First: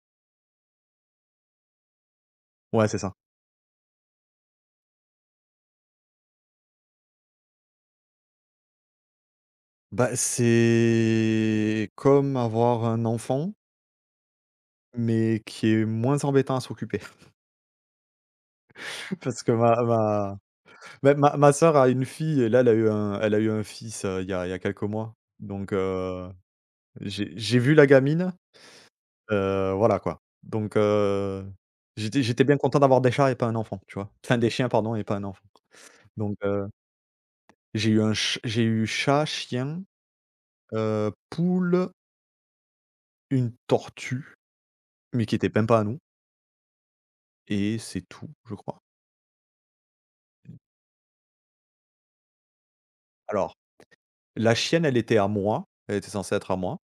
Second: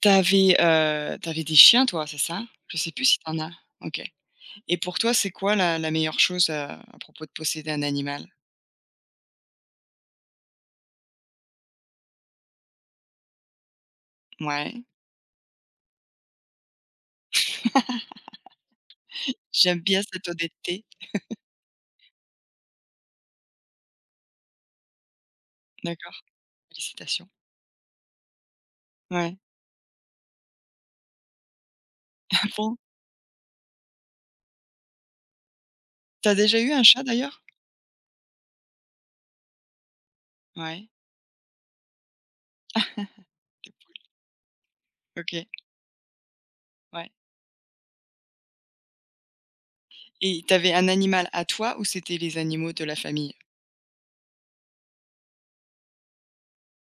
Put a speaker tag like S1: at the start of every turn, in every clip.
S1: T'avais avais, des chiens toi, c'est ça? Je
S2: Ouais,
S1: sais
S2: c'est
S1: plus
S2: ça.
S1: si t'en as? OK. Et pour toi, c'est quoi la meilleure chose, à propos de posséder un animal?
S2: Bah, c'est comme avoir un enfant,
S1: Ouais,
S2: mais qui est moins embêtant à s'occuper. Parce que
S1: j'aime
S2: ma
S1: bien cette
S2: ma
S1: honnêteté.
S2: bah, ma sœur a une fille et là, elle a eu un fils, il y a quelques mois. Donc,
S1: D'accord, félicitations.
S2: j'ai vu la gamine,
S1: Ouais.
S2: voilà, quoi. Donc, j'étais bien
S1: Bon?
S2: content d'avoir des chats et pas un enfant, tu vois? Enfin, des chiens, pardon, et pas un enfant.
S1: T'as
S2: Donc,
S1: déjà eu un chat d'ailleurs?
S2: j'ai eu chat, chien,
S1: Ouais.
S2: poule, une tortue, mais qui
S1: OK,
S2: était même pas à nous.
S1: ouais.
S2: Et c'est tout, je crois.
S1: Et t'avais un animal à toi ou c'était les animaux de la famille?
S2: Alors, la chienne, elle était à moi, elle était censée être à moi.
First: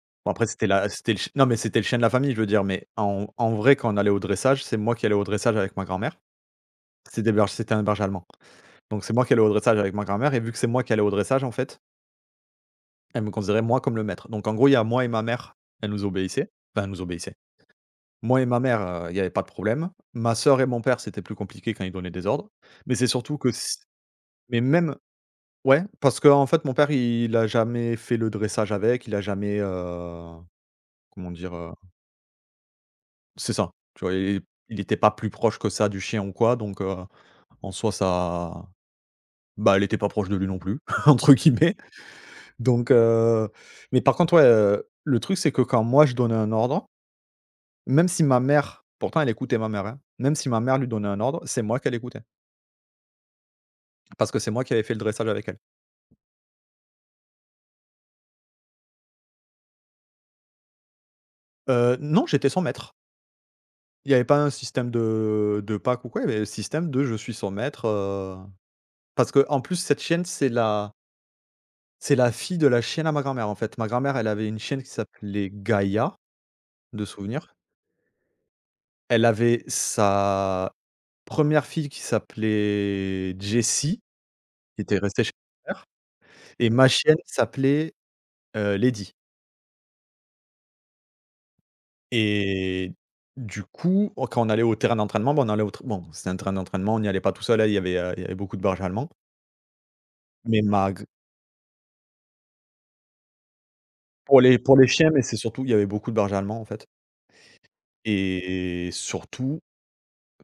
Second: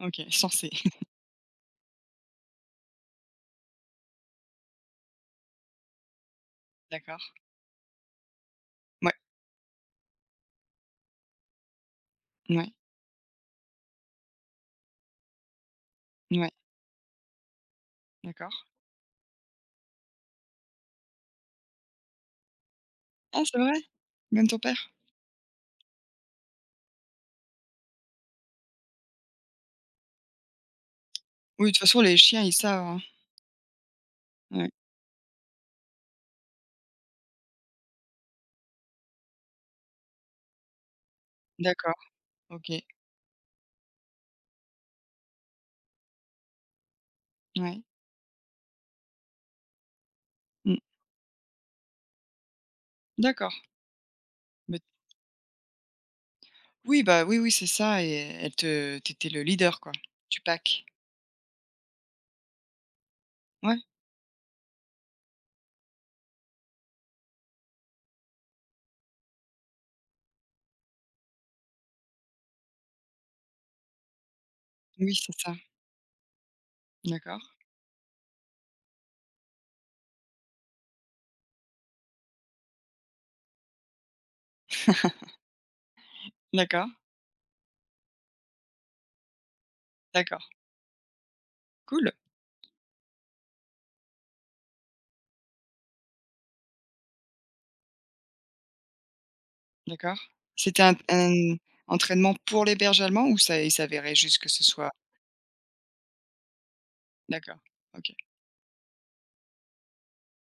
S1: OK,
S2: Bon, après, c'était
S1: censé.
S2: la c'était le ch non, mais c'était le chien de la famille, je veux dire, mais en vrai, quand on allait au dressage, c'est moi qui allais au dressage avec ma grand-mère.
S1: D'accord.
S2: C'est des berges c'était un berger allemand. Donc
S1: Ouais,
S2: c'est moi qui allais au dressage avec ma grand-mère et vu que c'est moi qui allais au dressage, en fait,
S1: ouais,
S2: elle me considérait, moi, comme le maître. Donc en gros, il y a moi et ma mère. Elle nous obéissait.
S1: ouais,
S2: Enfin, elles nous obéissait. Moi et ma
S1: d'accord.
S2: mère, il n'y avait pas de problème. Ma sœur et mon père, c'était plus compliqué quand ils donnaient des ordres. Mais c'est surtout
S1: Ah,
S2: que
S1: c'est vrai?
S2: c
S1: Même ton
S2: Mais
S1: père?
S2: même, ouais, parce que en fait, mon père, il a jamais fait le dressage avec, il a jamais, comment dire,
S1: Oui, de toute façon les chiens ils savent, hein?
S2: c'est ça, tu vois? Il
S1: Ouais,
S2: il était pas plus proche que ça du chien ou quoi, donc en soi, ça, bah, elle était pas proche de lui non plus, entre guillemets,
S1: d'accord, OK.
S2: donc mais par contre, ouais, le truc, c'est que quand moi, je donnais un ordre,
S1: Ouais.
S2: même si ma mère pourtant, elle écoutait ma mère, hein, même si ma
S1: Mmh.
S2: mère lui donnait un ordre, c'est moi qu'elle écoutait,
S1: D'accord.
S2: parce que c'est moi qui
S1: Mais
S2: avais fait le dressage avec elle.
S1: oui, bah, oui, oui, c'est ça, et elle te tu le leader, quoi, du pack.
S2: Non, j'étais son maître.
S1: Ouais,
S2: Il n'y avait pas un système de pack ou quoi? Il y avait le système de je suis son maître, parce que en plus cette chienne, c'est la fille de la chienne à ma grand-mère, en fait. Ma grand-mère, elle avait une chienne qui
S1: oui, c'est
S2: s'appelait
S1: ça.
S2: Gaïa, de
S1: D'accord,
S2: souvenir. Elle avait sa première fille qui s'appelait Jessie, qui était restée chez ma mère et ma
S1: d'accord,
S2: chienne s'appelait, Lady.
S1: d'accord. Cool,
S2: Et du coup, oh, quand on allait au terrain d'entraînement, bon on allait au tr bon, c'était un terrain d'entraînement, on n'y allait pas tout seul, hein, il y avait beaucoup de bergers allemands,
S1: d'accord.
S2: mais
S1: C'était
S2: ma...
S1: un entraînement pour les bergers allemands, ou ça il s'avérait juste
S2: Pour
S1: que
S2: les
S1: ce
S2: pour les
S1: soit.
S2: chiens, mais c'est surtout il y avait beaucoup de bergers allemands, en fait,
S1: D'accord, OK.
S2: et surtout,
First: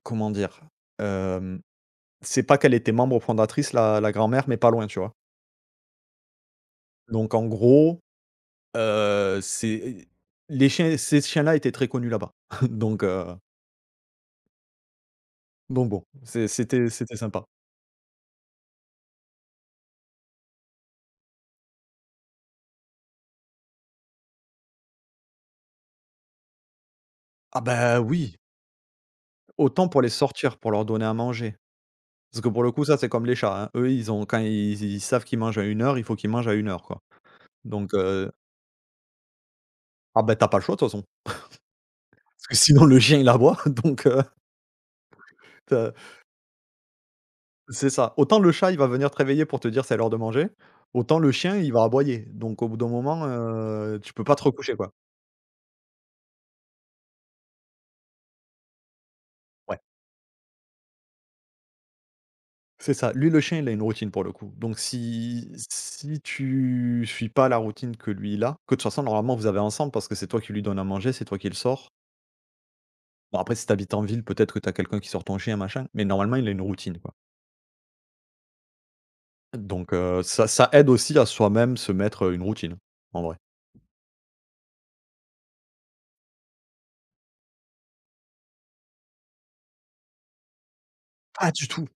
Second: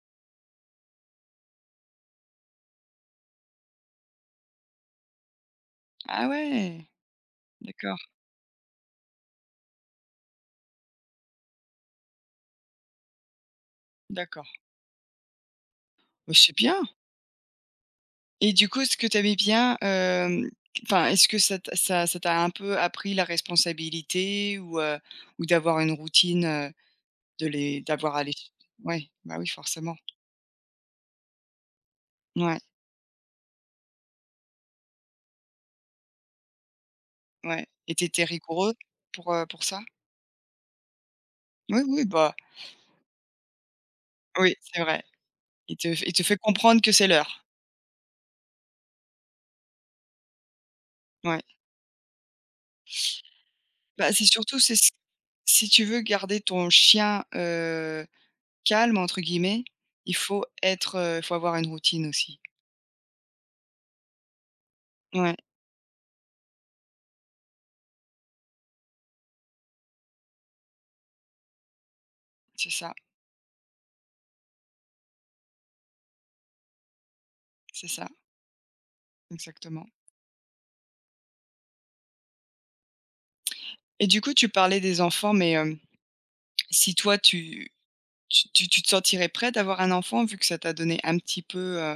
S2: comment dire? Hem, c'est pas qu'elle était membre fondatrice, la grand-mère, mais pas loin, tu vois?
S1: Ah ouais,
S2: Donc en
S1: d'accord,
S2: gros, c'est les chiens ces chiens-là étaient très connus là-bas. Donc heu,
S1: d'accord.
S2: donc bon,
S1: Bah,
S2: c'est
S1: c'est bien,
S2: c'était c'était sympa.
S1: et du coup, ce que tu aimais bien, enfin, est-ce que ça t'a un peu appris la responsabilité, ou d'avoir une routine, De
S2: Ah
S1: les
S2: bah,
S1: d'avoir à les
S2: oui,
S1: ouais, bah, oui,
S2: autant
S1: forcément.
S2: pour les sortir, pour leur donner à manger. Parce que
S1: Ouais,
S2: pour le coup, ça, c'est comme les chats, hein. Eux, ils ont quand ils savent qu'ils mangent à une heure, il faut qu'ils mangent à une heure, quoi.
S1: ouais,
S2: Donc
S1: et tu étais rigoureux pour ça?
S2: ah bah, t'as pas le choix, de toute façon.
S1: Oui, oui, bah,
S2: Parce que sinon le chien il aboie, donc
S1: oui, c'est vrai.
S2: tu
S1: Il te fait comprendre que c'est l'heure.
S2: c'est ça. Autant le chat, il va venir te réveiller pour te dire c'est l'heure de manger, autant le
S1: Ouais.
S2: chien, il va aboyer. Donc au bout d'un moment,
S1: Bah,
S2: tu
S1: c'est
S2: peux pas te
S1: surtout c'est
S2: recoucher,
S1: s
S2: quoi.
S1: si tu veux garder ton chien, «calme» entre guillemets,
S2: Ouais,
S1: il faut avoir une routine aussi.
S2: c'est ça. Lui, le chien, il a une routine pour le coup. Donc
S1: Ouais,
S2: si tu suis pas la routine que lui, il a, que de toute façon normalement vous avez ensemble parce que c'est toi qui lui donne à manger, c'est toi qui le sors.
S1: c'est ça,
S2: Bon, après, si t'habites en ville, peut-être que t'as quelqu'un qui sort ton chien machin, mais normalement il a une routine, quoi.
S1: c'est ça, exactement,
S2: Donc ça ça aide aussi à soi-même se mettre une routine, en vrai.
S1: et du coup, tu parlais des enfants, mais si toi tu te sentirais prêt d'avoir un enfant, vu que ça t'a donné un petit
S2: Pas du
S1: peu,
S2: tout!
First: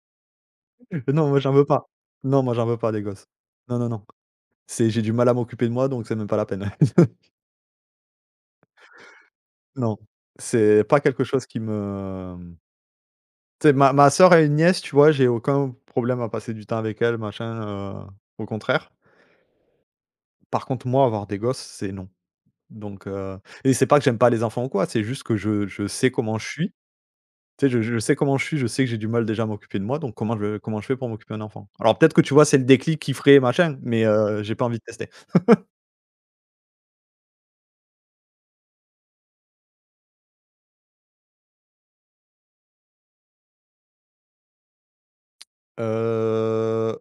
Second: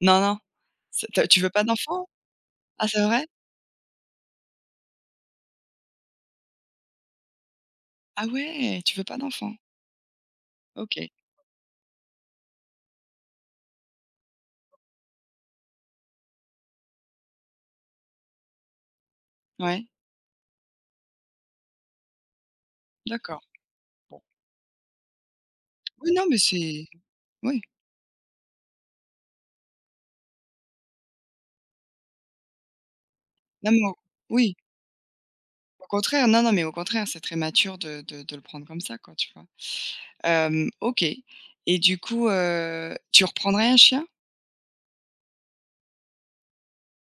S1: Non, non. C'est tu as
S2: Non, moi
S1: Tu veux
S2: j'en
S1: pas
S2: veux pas.
S1: d'enfant?
S2: Non, moi j'en veux
S1: Ah,
S2: pas des
S1: c'est vrai?
S2: gosses. Non, non, non. C'est J'ai du mal à m'occuper de moi, donc c'est même pas la peine.
S1: Ah ouais, tu veux pas d'enfant?
S2: Non, c'est pas
S1: OK.
S2: quelque chose qui me Tu sais, ma sœur et une nièce, tu vois, j'ai aucun problème à passer du temps avec elles, machin, au contraire.
S1: Ouais,
S2: Par contre, moi, avoir des gosses, c'est non. Donc
S1: d'accord.
S2: et c'est pas que j'aime
S1: Bon.
S2: pas les enfants ou quoi, c'est juste que je sais
S1: Oui, non, mais
S2: comment je suis.
S1: c'est oui.
S2: Tu sais, je sais comment je suis, je sais que j'ai du mal déjà à m'occuper de moi, donc comment je fais pour m'occuper d'un enfant? Alors peut-être que, tu vois, c'est le déclic qui ferait
S1: Non,
S2: machin,
S1: mais au
S2: mais j'ai
S1: oui,
S2: pas envie de tester.
S1: au contraire, non, non, mais au contraire, c'est très mature de le prendre comme ça, quoi, tu vois? OK, et du coup, tu reprendrais un chien?
S2: Heu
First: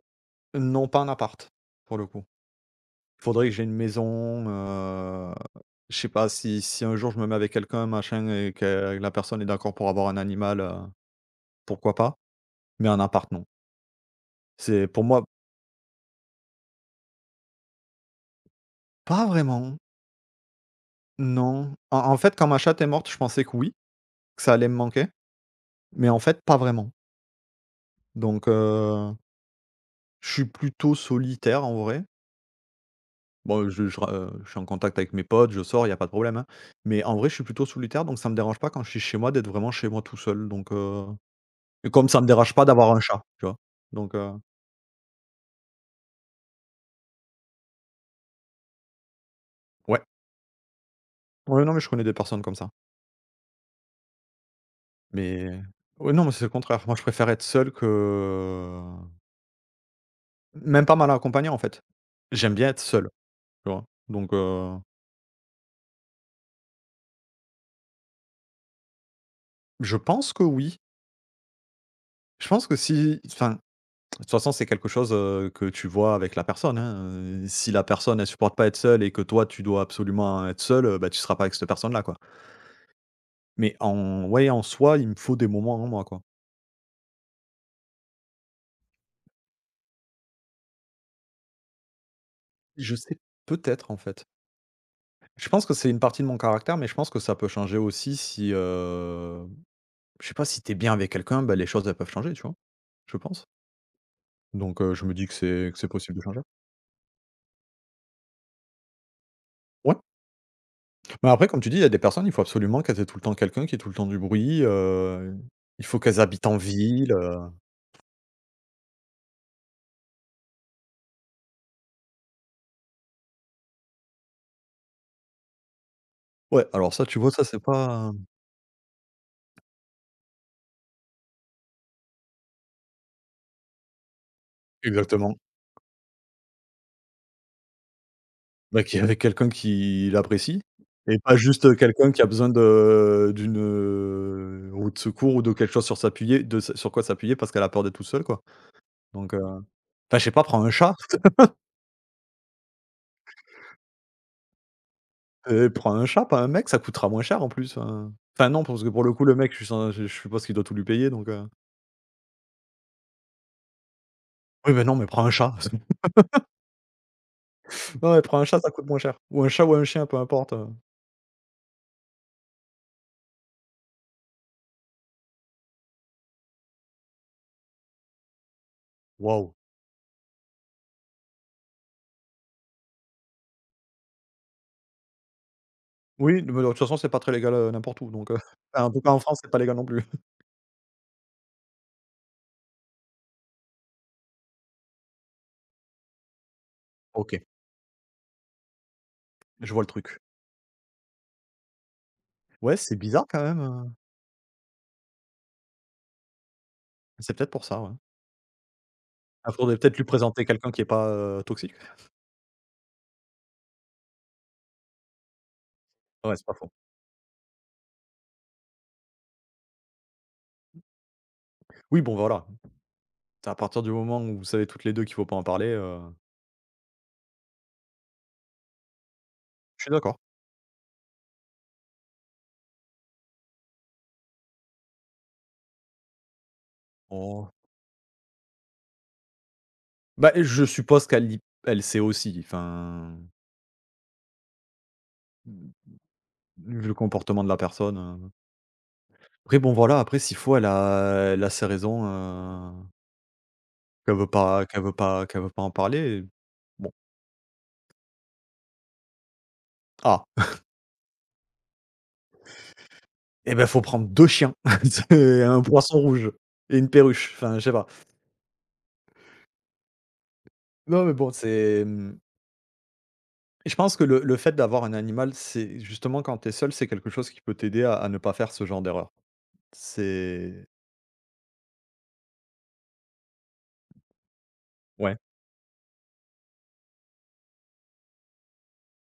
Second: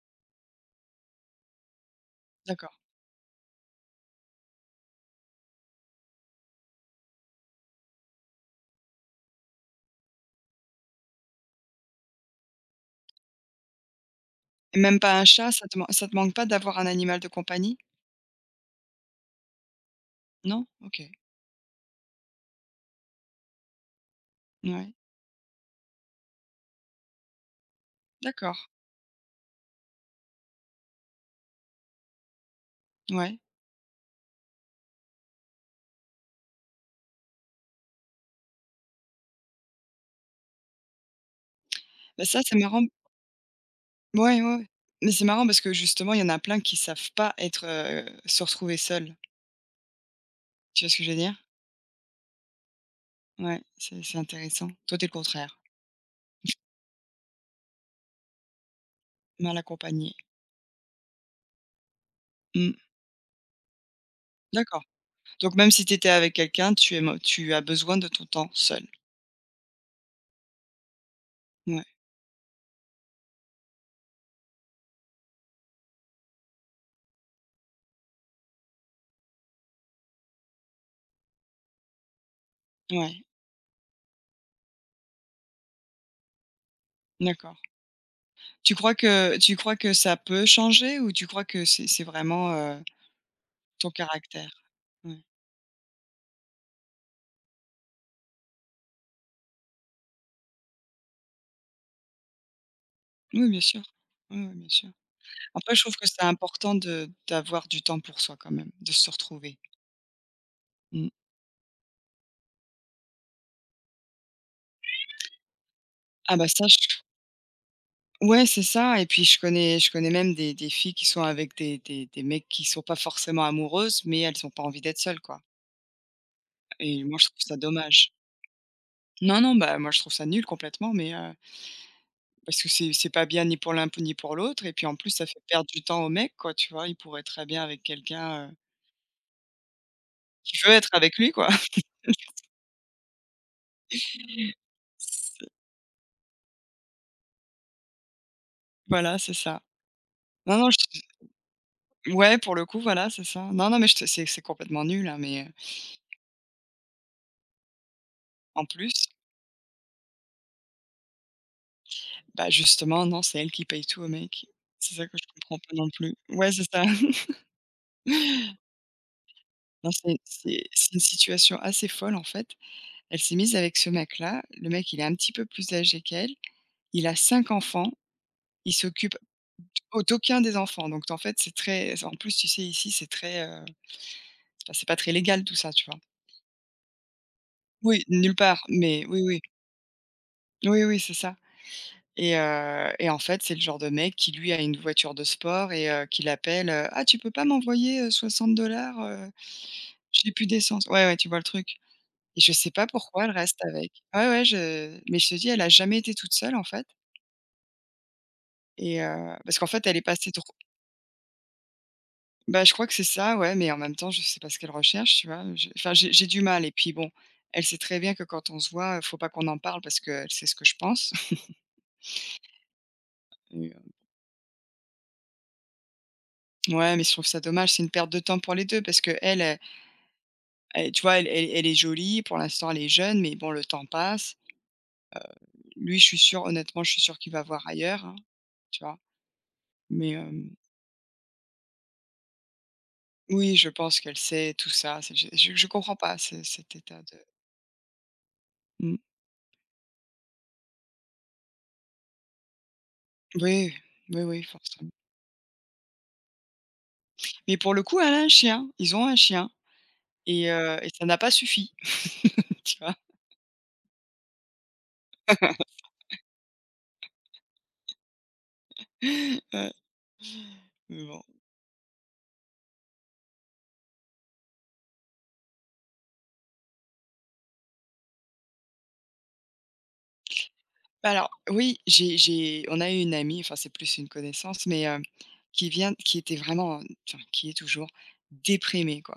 S2: Non, pas un appart, pour le coup.
S1: D'accord.
S2: Il faudrait que j'ai une maison, je sais pas, si un jour je me mets avec quelqu'un, machin, et que la personne est d'accord pour avoir un animal, pourquoi pas, mais un appart, non.
S1: Et
S2: C'est
S1: même
S2: pour
S1: pas un
S2: moi
S1: chat, ça te manque pas d'avoir un animal de compagnie?
S2: Pas vraiment,
S1: Non? OK.
S2: non. En fait, quand ma chatte est morte, je pensais que oui, que ça allait me
S1: Ouais.
S2: manquer, mais en fait, pas vraiment. Donc
S1: D'accord.
S2: je suis plutôt solitaire, en vrai.
S1: Ouais.
S2: Bon, je suis en contact avec mes potes, je sors, il y a pas de problème, hein, mais en vrai, je suis plutôt solitaire, donc ça me dérange pas quand je suis chez moi d'être vraiment chez moi tout seul, donc et comme ça
S1: Bah,
S2: me
S1: ça,
S2: dérange
S1: c'est
S2: pas
S1: marrant.
S2: d'avoir un chat, tu vois? Donc
S1: Ouais, ouais, ouais. Mais c'est marrant parce que justement, il y en a plein qui savent pas être, se retrouver seuls.
S2: ouais.
S1: Tu vois ce que je veux dire?
S2: Ouais, non, mais je connais des personnes comme ça.
S1: Ouais, c'est intéressant. Toi, t'es le contraire,
S2: Mais ouais, non, mais c'est le contraire. Moi, je préfère être seul que
S1: mal accompagné.
S2: même pas mal accompagné, en fait. J'aime bien
S1: Mmh.
S2: être seul, tu vois? Donc
S1: D'accord. Donc même si tu étais avec quelqu'un, tu as besoin de ton temps seul.
S2: je pense que oui.
S1: Ouais,
S2: Je pense que si... enfin, de toute façon, c'est quelque chose, que tu vois avec la personne, hein, si la personne, elle supporte pas être seule et que toi, tu dois absolument être seul, bah, tu seras pas avec cette personne-là, quoi.
S1: ouais,
S2: Mais en... ouais, en soi, il me faut des moments à moi, quoi.
S1: d'accord. Tu crois que ça peut changer, ou tu crois que c'est vraiment,
S2: Je sais...
S1: ton
S2: peut-être, en fait.
S1: caractère? Ouais.
S2: Je pense que c'est une partie de mon caractère, mais je pense que ça peut changer aussi si, je sais pas, si t'es bien avec quelqu'un, bah, les choses, elles peuvent changer, tu vois? Je pense.
S1: Oui, bien sûr. Oui, ouais, bien
S2: Donc
S1: sûr.
S2: je me dis que
S1: Après, je
S2: c'est
S1: trouve que
S2: possible
S1: c'est
S2: de changer.
S1: important de d'avoir du temps pour soi quand même, de se retrouver.
S2: Ouais,
S1: Mmh.
S2: mais après, comme tu dis, il y a des personnes, il faut absolument qu'elles aient tout le temps quelqu'un, qui est tout le temps du bruit, il faut qu'elles
S1: Ah
S2: habitent
S1: bah
S2: en
S1: ça, je
S2: ville.
S1: ouais, c'est ça, et puis je connais même des filles qui sont avec des mecs, qui sont pas forcément amoureuses, mais elles ont pas envie d'être seules, quoi,
S2: Ouais, alors
S1: et
S2: ça,
S1: moi,
S2: tu
S1: je
S2: vois,
S1: trouve
S2: ça,
S1: ça
S2: c'est
S1: dommage.
S2: pas...
S1: Non, non, bah, moi, je trouve ça nul complètement, mais parce que c'est pas bien ni pour l'un ni pour l'autre, et puis, en plus, ça
S2: exactement.
S1: fait perdre du temps au mec, quoi, tu vois? Il pourrait très bien avec quelqu'un,
S2: Bah, qu'il y avait quelqu'un qui
S1: qui
S2: l'apprécie
S1: veut être avec
S2: et
S1: lui,
S2: pas
S1: quoi.
S2: juste quelqu'un qui a besoin de d'une, roue de secours ou
S1: C'est
S2: de quelque chose, sur quoi s'appuyer parce qu'elle a peur d'être toute seule, quoi.
S1: Voilà, c'est
S2: Donc,
S1: ça.
S2: enfin, je sais pas,
S1: Non, non, je ouais, pour le coup, voilà, c'est ça. Non, non, mais je te c'est complètement nul, hein, mais,
S2: prends un chat, pas un mec, ça coûtera moins cher en plus, enfin... enfin
S1: en
S2: non, parce que pour
S1: plus.
S2: le coup, le mec, je suis sen je suppose qu'il doit tout lui payer donc
S1: Bah, justement, non, c'est elle qui paye tout au mec.
S2: oui, bah
S1: C'est
S2: non,
S1: ça
S2: mais
S1: que je
S2: prends un chat.
S1: comprends pas non plus. Ouais, c'est ça.
S2: Ouais, ouais, prends un chat, ça coûte moins cher. Ou un chat ou un
S1: Non,
S2: chien, peu
S1: c'est
S2: importe,
S1: c'est
S2: heu.
S1: c'est une situation assez folle, en fait. Elle s'est mise avec ce mec-là. Le mec, il est un petit peu plus âgé qu'elle. Il a 5 enfants. Il s'occupe
S2: Waouh!
S1: au d'aucun des enfants. Donc en fait, c'est très en plus, tu sais, ici, c'est très, enfin, c'est pas très légal tout ça, tu vois?
S2: Oui, mais de toute façon, c'est pas très légal, n'importe
S1: Oui,
S2: où, donc
S1: nulle part,
S2: enfin, en tout
S1: mais
S2: cas, en
S1: oui, oui.
S2: France, c'est pas légal non plus.
S1: Oui, oui, c'est ça, et en fait, c'est le genre de mec qui, lui, a une voiture de sport, qui l'appelle: «Ah, tu peux
S2: OK,
S1: pas m'envoyer, 60 heu?»
S2: je vois le truc.
S1: J'ai plus d'essence. Ouais, ouais, tu vois le truc, et je sais
S2: Ouais,
S1: pas
S2: c'est
S1: pourquoi
S2: bizarre
S1: elle
S2: quand
S1: reste
S2: même,
S1: avec. Ouais, ouais, je mais je te dis, elle a jamais été toute seule, en fait,
S2: c'est peut-être pour ça, ouais. Ah,
S1: parce qu'en
S2: faudrait
S1: fait, elle
S2: peut-être
S1: est
S2: lui
S1: passée trop
S2: présenter quelqu'un qui est pas, toxique.
S1: bah, je crois que c'est ça, ouais, mais en même temps, je sais pas ce qu'elle recherche, tu vois? Je Enfin, j'ai
S2: Ouais,
S1: du
S2: c'est pas
S1: mal, et
S2: faux.
S1: puis bon, elle sait très bien que quand on se voit, faut pas qu'on en parle, parce qu'elle sait ce que je pense.
S2: Oui, bon, voilà, à partir
S1: et
S2: du moment où vous savez toutes les 2 qu'il faut pas en parler,
S1: ouais, mais je trouve ça dommage, c'est une perte de temps pour les deux, parce que elle
S2: je suis d'accord.
S1: tu vois, elle est jolie, pour l'instant, elle est jeune, mais bon, le temps passe. Lui, je suis sûre, honnêtement, je suis sûre qu'il va
S2: On
S1: voir ailleurs, hein, tu vois? Mais
S2: Bah,
S1: hem
S2: je suppose qu'elle y elle sait aussi, enfin,
S1: oui, je pense qu'elle sait tout ça, c'est je comprends pas ce cet
S2: vu le
S1: état de.
S2: comportement de la personne.
S1: Mmh.
S2: Après, bon, voilà, après, s'il faut, elle a ses raisons,
S1: Oui,
S2: qu'elle
S1: oui,
S2: veut
S1: oui,
S2: pas... qu'elle
S1: forcément. Mmh.
S2: veut pas qu'elle veut pas en parler. Bon,
S1: Mais pour le coup, elle a un chien, ils ont un chien,
S2: ah,
S1: et ça n'a pas suffi, tu vois?
S2: et ben, faut prendre 2 chiens, c'est un poisson rouge et une perruche, enfin je sais pas.
S1: Ouais, mais
S2: Non, mais
S1: bon.
S2: bon, c'est je pense que le fait d'avoir un animal, c'est justement quand t'es seul, c'est quelque chose qui peut t'aider à ne pas faire ce genre d'erreur. C'est
S1: Alors oui, j'ai on a eu une amie, enfin, c'est plus une connaissance, mais
S2: Ouais.
S1: qui était vraiment, enfin, qui est toujours déprimée, quoi,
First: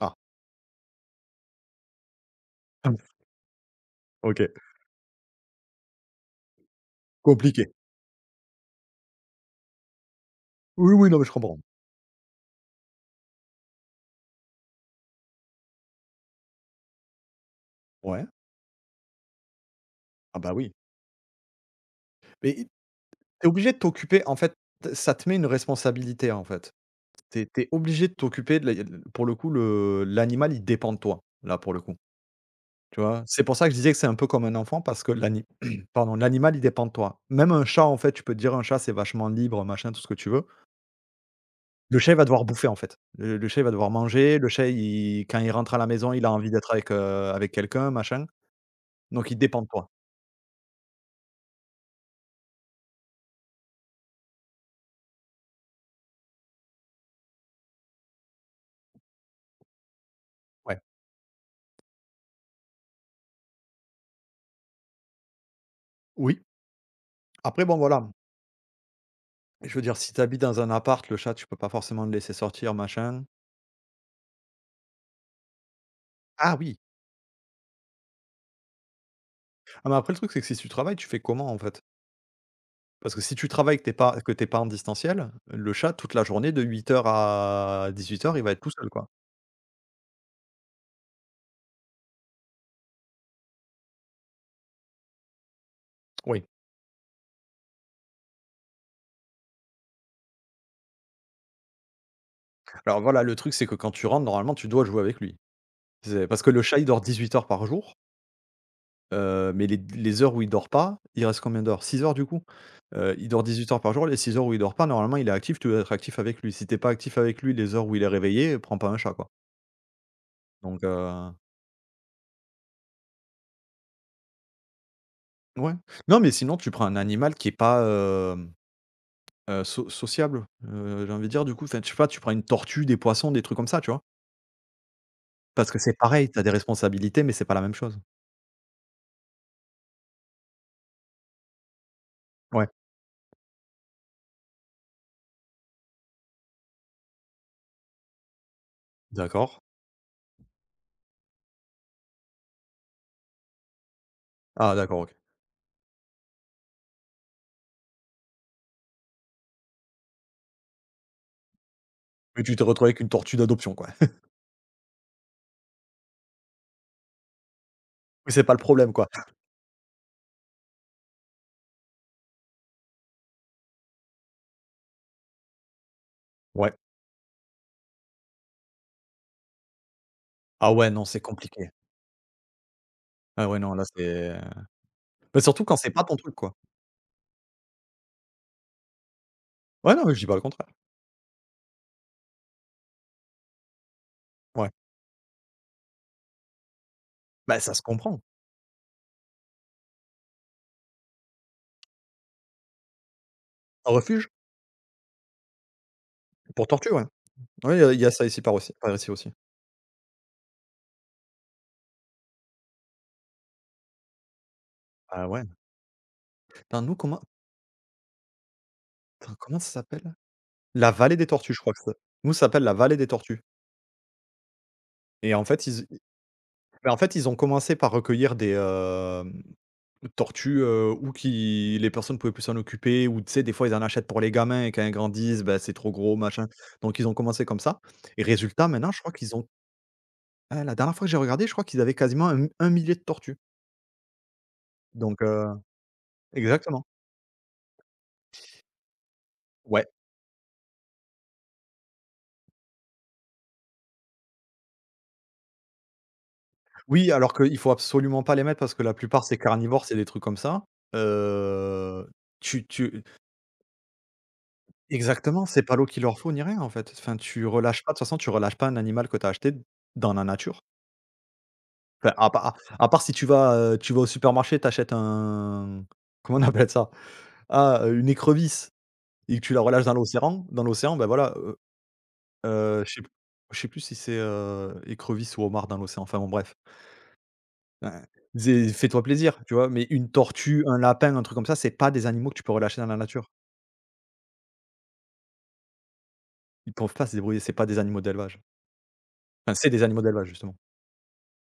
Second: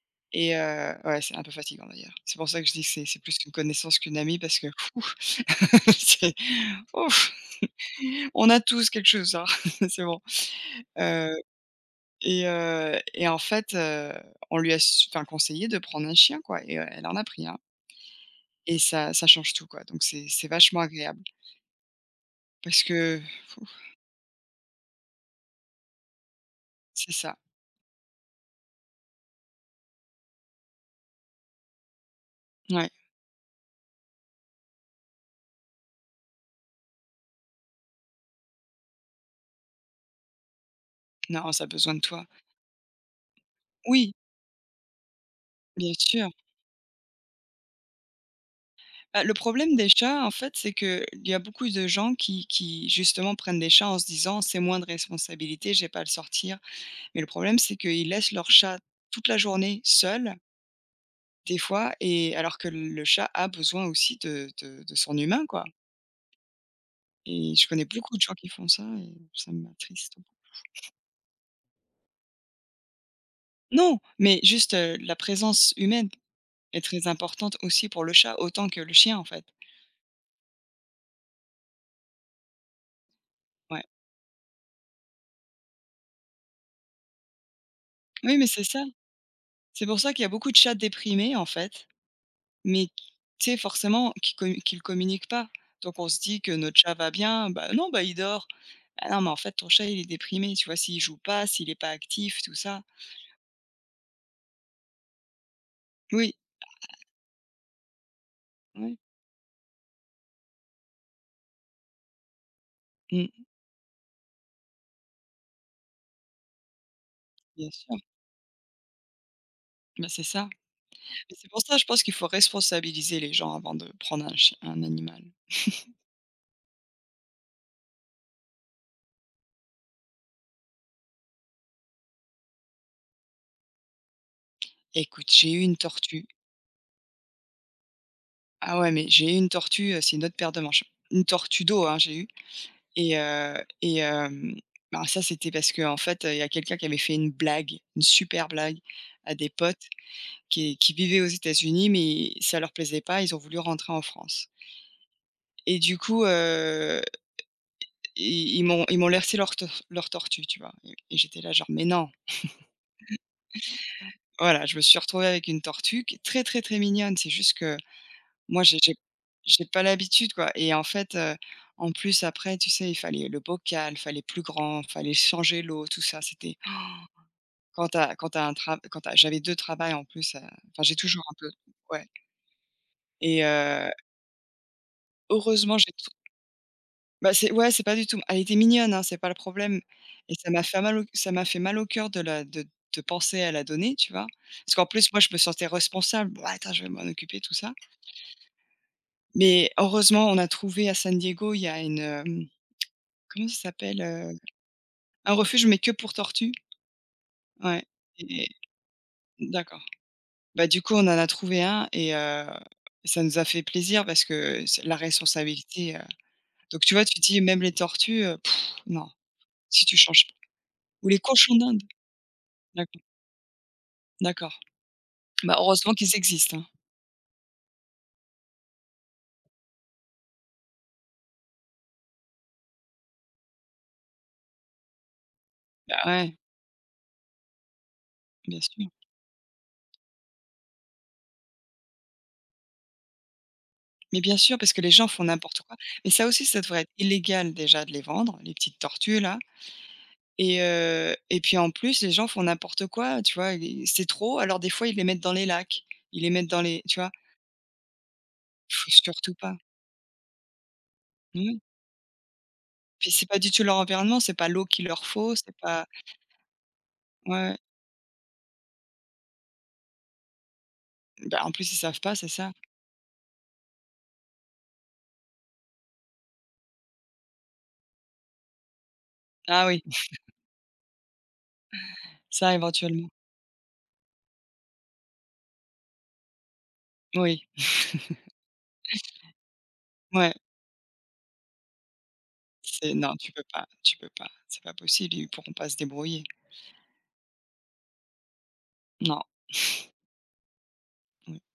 S2: Ah,
S1: ouais, c'est un peu fatigant d'ailleurs. C'est pour ça que je dis que c'est plus une connaissance qu'une amie
S2: OK,
S1: parce que, ouf, c'est, ouf!
S2: compliqué.
S1: On a tous quelque chose, hein, c'est bon.
S2: Oui, oui, non, mais
S1: Heu
S2: je comprends.
S1: et en fait, on lui a su enfin conseillé de prendre un chien quoi, elle en a pris un,
S2: Ouais.
S1: et ça change tout, quoi. Donc c'est
S2: Ah
S1: c'est
S2: bah oui,
S1: vachement agréable,
S2: mais
S1: parce que
S2: t'es
S1: ouf,
S2: obligé de t'occuper en fait, ça te met une responsabilité, en fait.
S1: c'est ça.
S2: T'es es obligé de t'occuper de la pour le coup, le l'animal, il dépend de toi, là, pour le coup,
S1: Ouais.
S2: tu vois? C'est pour ça que je disais que c'est un peu comme un enfant parce que l'ani pardon, l'animal, il dépend de toi. Même un chat, en fait, tu peux te dire: «Un chat, c'est vachement libre, machin, tout ce que tu veux».
S1: Non, ça a besoin
S2: Le
S1: de
S2: chat, il va
S1: toi.
S2: devoir bouffer, en fait. Le chat, il va devoir
S1: Oui,
S2: manger, le chat, il quand il rentre à la
S1: bien
S2: maison, il
S1: sûr.
S2: a envie d'être avec, avec quelqu'un, machin,
S1: Bah,
S2: donc
S1: le
S2: il dépend de
S1: problème des
S2: toi.
S1: chats, en fait, c'est qu'il y a beaucoup de gens qui justement prennent des chats en se disant: «C'est moins de responsabilité, j'ai pas à le sortir». Mais le problème, c'est qu'ils laissent leur chat toute la journée seul.
S2: Ouais.
S1: Des fois, et alors que le chat a besoin aussi de de son humain, quoi,
S2: Oui,
S1: et
S2: après
S1: je
S2: bon,
S1: connais
S2: voilà.
S1: beaucoup de gens qui font ça, et ça
S2: Je veux dire, si
S1: m'attriste.
S2: t'habites dans un appart, le chat, tu peux pas forcément le laisser sortir, machin.
S1: Non, mais juste, la présence humaine
S2: Ah oui!
S1: est très importante aussi pour le chat, autant que le chien, en fait.
S2: Ah mais après le truc, c'est que si tu travailles, tu fais comment, en fait? Parce que si tu travailles
S1: Ouais.
S2: que t'es pas en distanciel, le chat, toute la journée de huit heures à dix-huit
S1: Oui,
S2: heures, il
S1: mais
S2: va être
S1: c'est
S2: tout
S1: ça.
S2: seul, quoi.
S1: C'est pour ça qu'il y a beaucoup de chats déprimés, en fait, mais qui tu sais, forcément, qui commu qu'ils ne communiquent pas. Donc on se dit
S2: Oui.
S1: que notre chat va bien, bah, non, bah, il dort. Ah non, mais en fait, ton chat, il est déprimé, tu vois? S'il joue pas, s'il est pas actif, tout ça.
S2: Alors voilà, le truc, c'est que quand tu rentres, normalement, tu dois jouer avec lui. C'est
S1: Oui,
S2: parce que le chat, il dort 18 heures par jour,
S1: oui.
S2: mais les heures où il dort pas, il reste combien d'heures? 6 heures, du coup? Il dort
S1: Mmh,
S2: 18 heures par jour, les 6 heures où il dort pas, normalement, il est actif, tu dois être actif avec lui. Si t'es pas actif avec lui
S1: bien
S2: les heures
S1: sûr.
S2: où il est réveillé, prends pas un chat, quoi.
S1: Ben c'est ça.
S2: Donc heu
S1: Mais c'est pour ça, je pense qu'il faut responsabiliser les gens avant de prendre un animal.
S2: Ouais. Non, mais sinon tu prends un animal qui est pas, hem, sociable, j'ai envie de dire du coup, enfin, je sais pas, tu prends une tortue, des poissons, des trucs comme ça, tu vois?
S1: Écoute, j'ai eu
S2: Parce
S1: une
S2: que c'est
S1: tortue.
S2: pareil, tu as des responsabilités, mais c'est pas la même chose.
S1: Ah ouais, mais j'ai eu une tortue, c'est une autre paire de manches. Une tortue d'eau, hein, j'ai eu,
S2: Ouais,
S1: et heu et hem, ben, ça, c'était parce que en fait, il y a quelqu'un qui avait fait une blague, une super blague à des
S2: d'accord.
S1: potes qui vivaient aux États-Unis, mais ça leur plaisait pas, ils ont voulu rentrer en France,
S2: Ah d'accord, OK.
S1: et du coup, ils m'ont laissé leur tortue, tu vois? Et j'étais là genre: «Mais non».
S2: Mais tu t'es retrouvé avec une tortue d'adoption, quoi.
S1: Voilà, je me suis retrouvée avec une tortue qui est très, très, très mignonne. C'est juste que
S2: C'est pas le
S1: moi, j'ai
S2: problème,
S1: j'ai
S2: quoi.
S1: j'ai pas l'habitude, quoi, et en fait, en plus, après, tu sais, il fallait le bocal, il fallait plus grand, il fallait changer l'eau, tout ça, c'était,
S2: Ouais.
S1: quand t'as un tra quand t'as j'avais 2 travails en plus,
S2: Ah
S1: enfin,
S2: ouais,
S1: j'ai
S2: non, c'est
S1: toujours un peu,
S2: compliqué.
S1: ouais, et
S2: Ah ouais, non, là,
S1: heu,
S2: c'est bah, surtout quand
S1: heureusement,
S2: c'est
S1: j'ai
S2: pas
S1: tout,
S2: ton truc, quoi.
S1: bah, c'est, ouais, c'est pas du tout, elle était mignonne, hein, c'est pas le problème,
S2: Ouais, non, mais je dis
S1: et
S2: pas le
S1: ça m'a
S2: contraire.
S1: fait mal au, ça m'a fait mal au cœur de la de penser à la donner, tu vois?
S2: Ouais.
S1: Parce qu'en plus, moi, je me sentais responsable. «Ouais, attends, je vais m'en occuper, tout
S2: Bah,
S1: ça».
S2: ça se comprend.
S1: Mais heureusement, on a trouvé à San Diego, il y a une, comment ça
S2: Un
S1: s'appelle,
S2: refuge
S1: heu? Un refuge, mais que pour tortues.
S2: pour tortue, ouais. Ouais, il
S1: Ouais,
S2: y a ça ici
S1: et
S2: par aussi par ici aussi.
S1: d'accord. Bah, du coup, on en a trouvé un, et ça nous a fait plaisir parce que c'est la
S2: Ah ouais.
S1: responsabilité, donc
S2: Attends,
S1: tu
S2: nous,
S1: vois, tu
S2: comment
S1: dis même les tortues, non,
S2: attends, comment ça
S1: si tu
S2: s'appelle?
S1: changes pas,
S2: La
S1: ou
S2: vallée
S1: les
S2: des tortues,
S1: cochons
S2: je crois que
S1: d'Inde.
S2: ça, nous, ça s'appelle la vallée
S1: D'accord,
S2: des tortues.
S1: d'accord.
S2: Et en
S1: Bah,
S2: fait, ils
S1: heureusement qu'ils existent, hein.
S2: bah, en fait, ils ont commencé par recueillir des, tortues, ou qui les personnes ne pouvaient plus s'en occuper, ou tu sais, des fois, ils en achètent pour les gamins et quand ils grandissent, bah, c'est trop
S1: Bah,
S2: gros,
S1: ouais,
S2: machin. Donc ils ont commencé comme ça et
S1: bien
S2: résultat,
S1: sûr.
S2: maintenant, je crois qu'ils ont, ah, la dernière fois que j'ai regardé, je crois qu'ils avaient quasiment un 1 millier de tortues.
S1: Mais bien sûr, parce que les gens font
S2: Donc.
S1: n'importe quoi. Mais ça aussi, ça devrait
S2: Exactement.
S1: être illégal déjà de les vendre, les petites tortues là.
S2: Ouais.
S1: Et puis en plus, les gens font n'importe quoi, tu vois? Ils C'est trop, alors des fois, ils les mettent dans les lacs, ils les mettent dans les tu vois?
S2: Oui, alors qu'il faut absolument pas les mettre parce que
S1: Faut
S2: la plupart,
S1: surtout
S2: c'est
S1: pas.
S2: carnivore, c'est des trucs comme ça.
S1: Oui,
S2: Heu, tu tu
S1: puis c'est pas du tout leur environnement, c'est pas l'eau qu'il leur faut,
S2: Exactement,
S1: c'est
S2: c'est pas
S1: pas,
S2: l'eau qu'il leur faut ni rien en fait. Enfin, tu
S1: ouais,
S2: relâches pas de toute façon, tu relâches pas un animal que tu as acheté dans la nature.
S1: bah, en plus, ils savent pas,
S2: Enfin,
S1: c'est
S2: à
S1: ça.
S2: part à part si tu vas, tu vas au supermarché, tu achètes un, comment on appelle ça? Ah, une écrevisse et que tu la
S1: Ah oui,
S2: relâches dans l'océan, ben voilà,
S1: ça
S2: heu, je sais
S1: éventuellement.
S2: je sais plus si c'est, écrevisse ou homard dans l'océan, enfin bon bref.
S1: Oui,
S2: Enfin, c'est fais-toi plaisir, tu vois? Mais une
S1: ouais,
S2: tortue, un lapin, un truc comme ça, c'est pas des animaux que tu peux relâcher dans
S1: c'est
S2: la
S1: non,
S2: nature.
S1: tu peux pas, c'est pas possible, ils pourront pas se débrouiller.
S2: Ils peuvent pas se débrouiller, c'est pas des animaux d'élevage.
S1: Non,
S2: Enfin, c'est des animaux d'élevage justement.
S1: oui.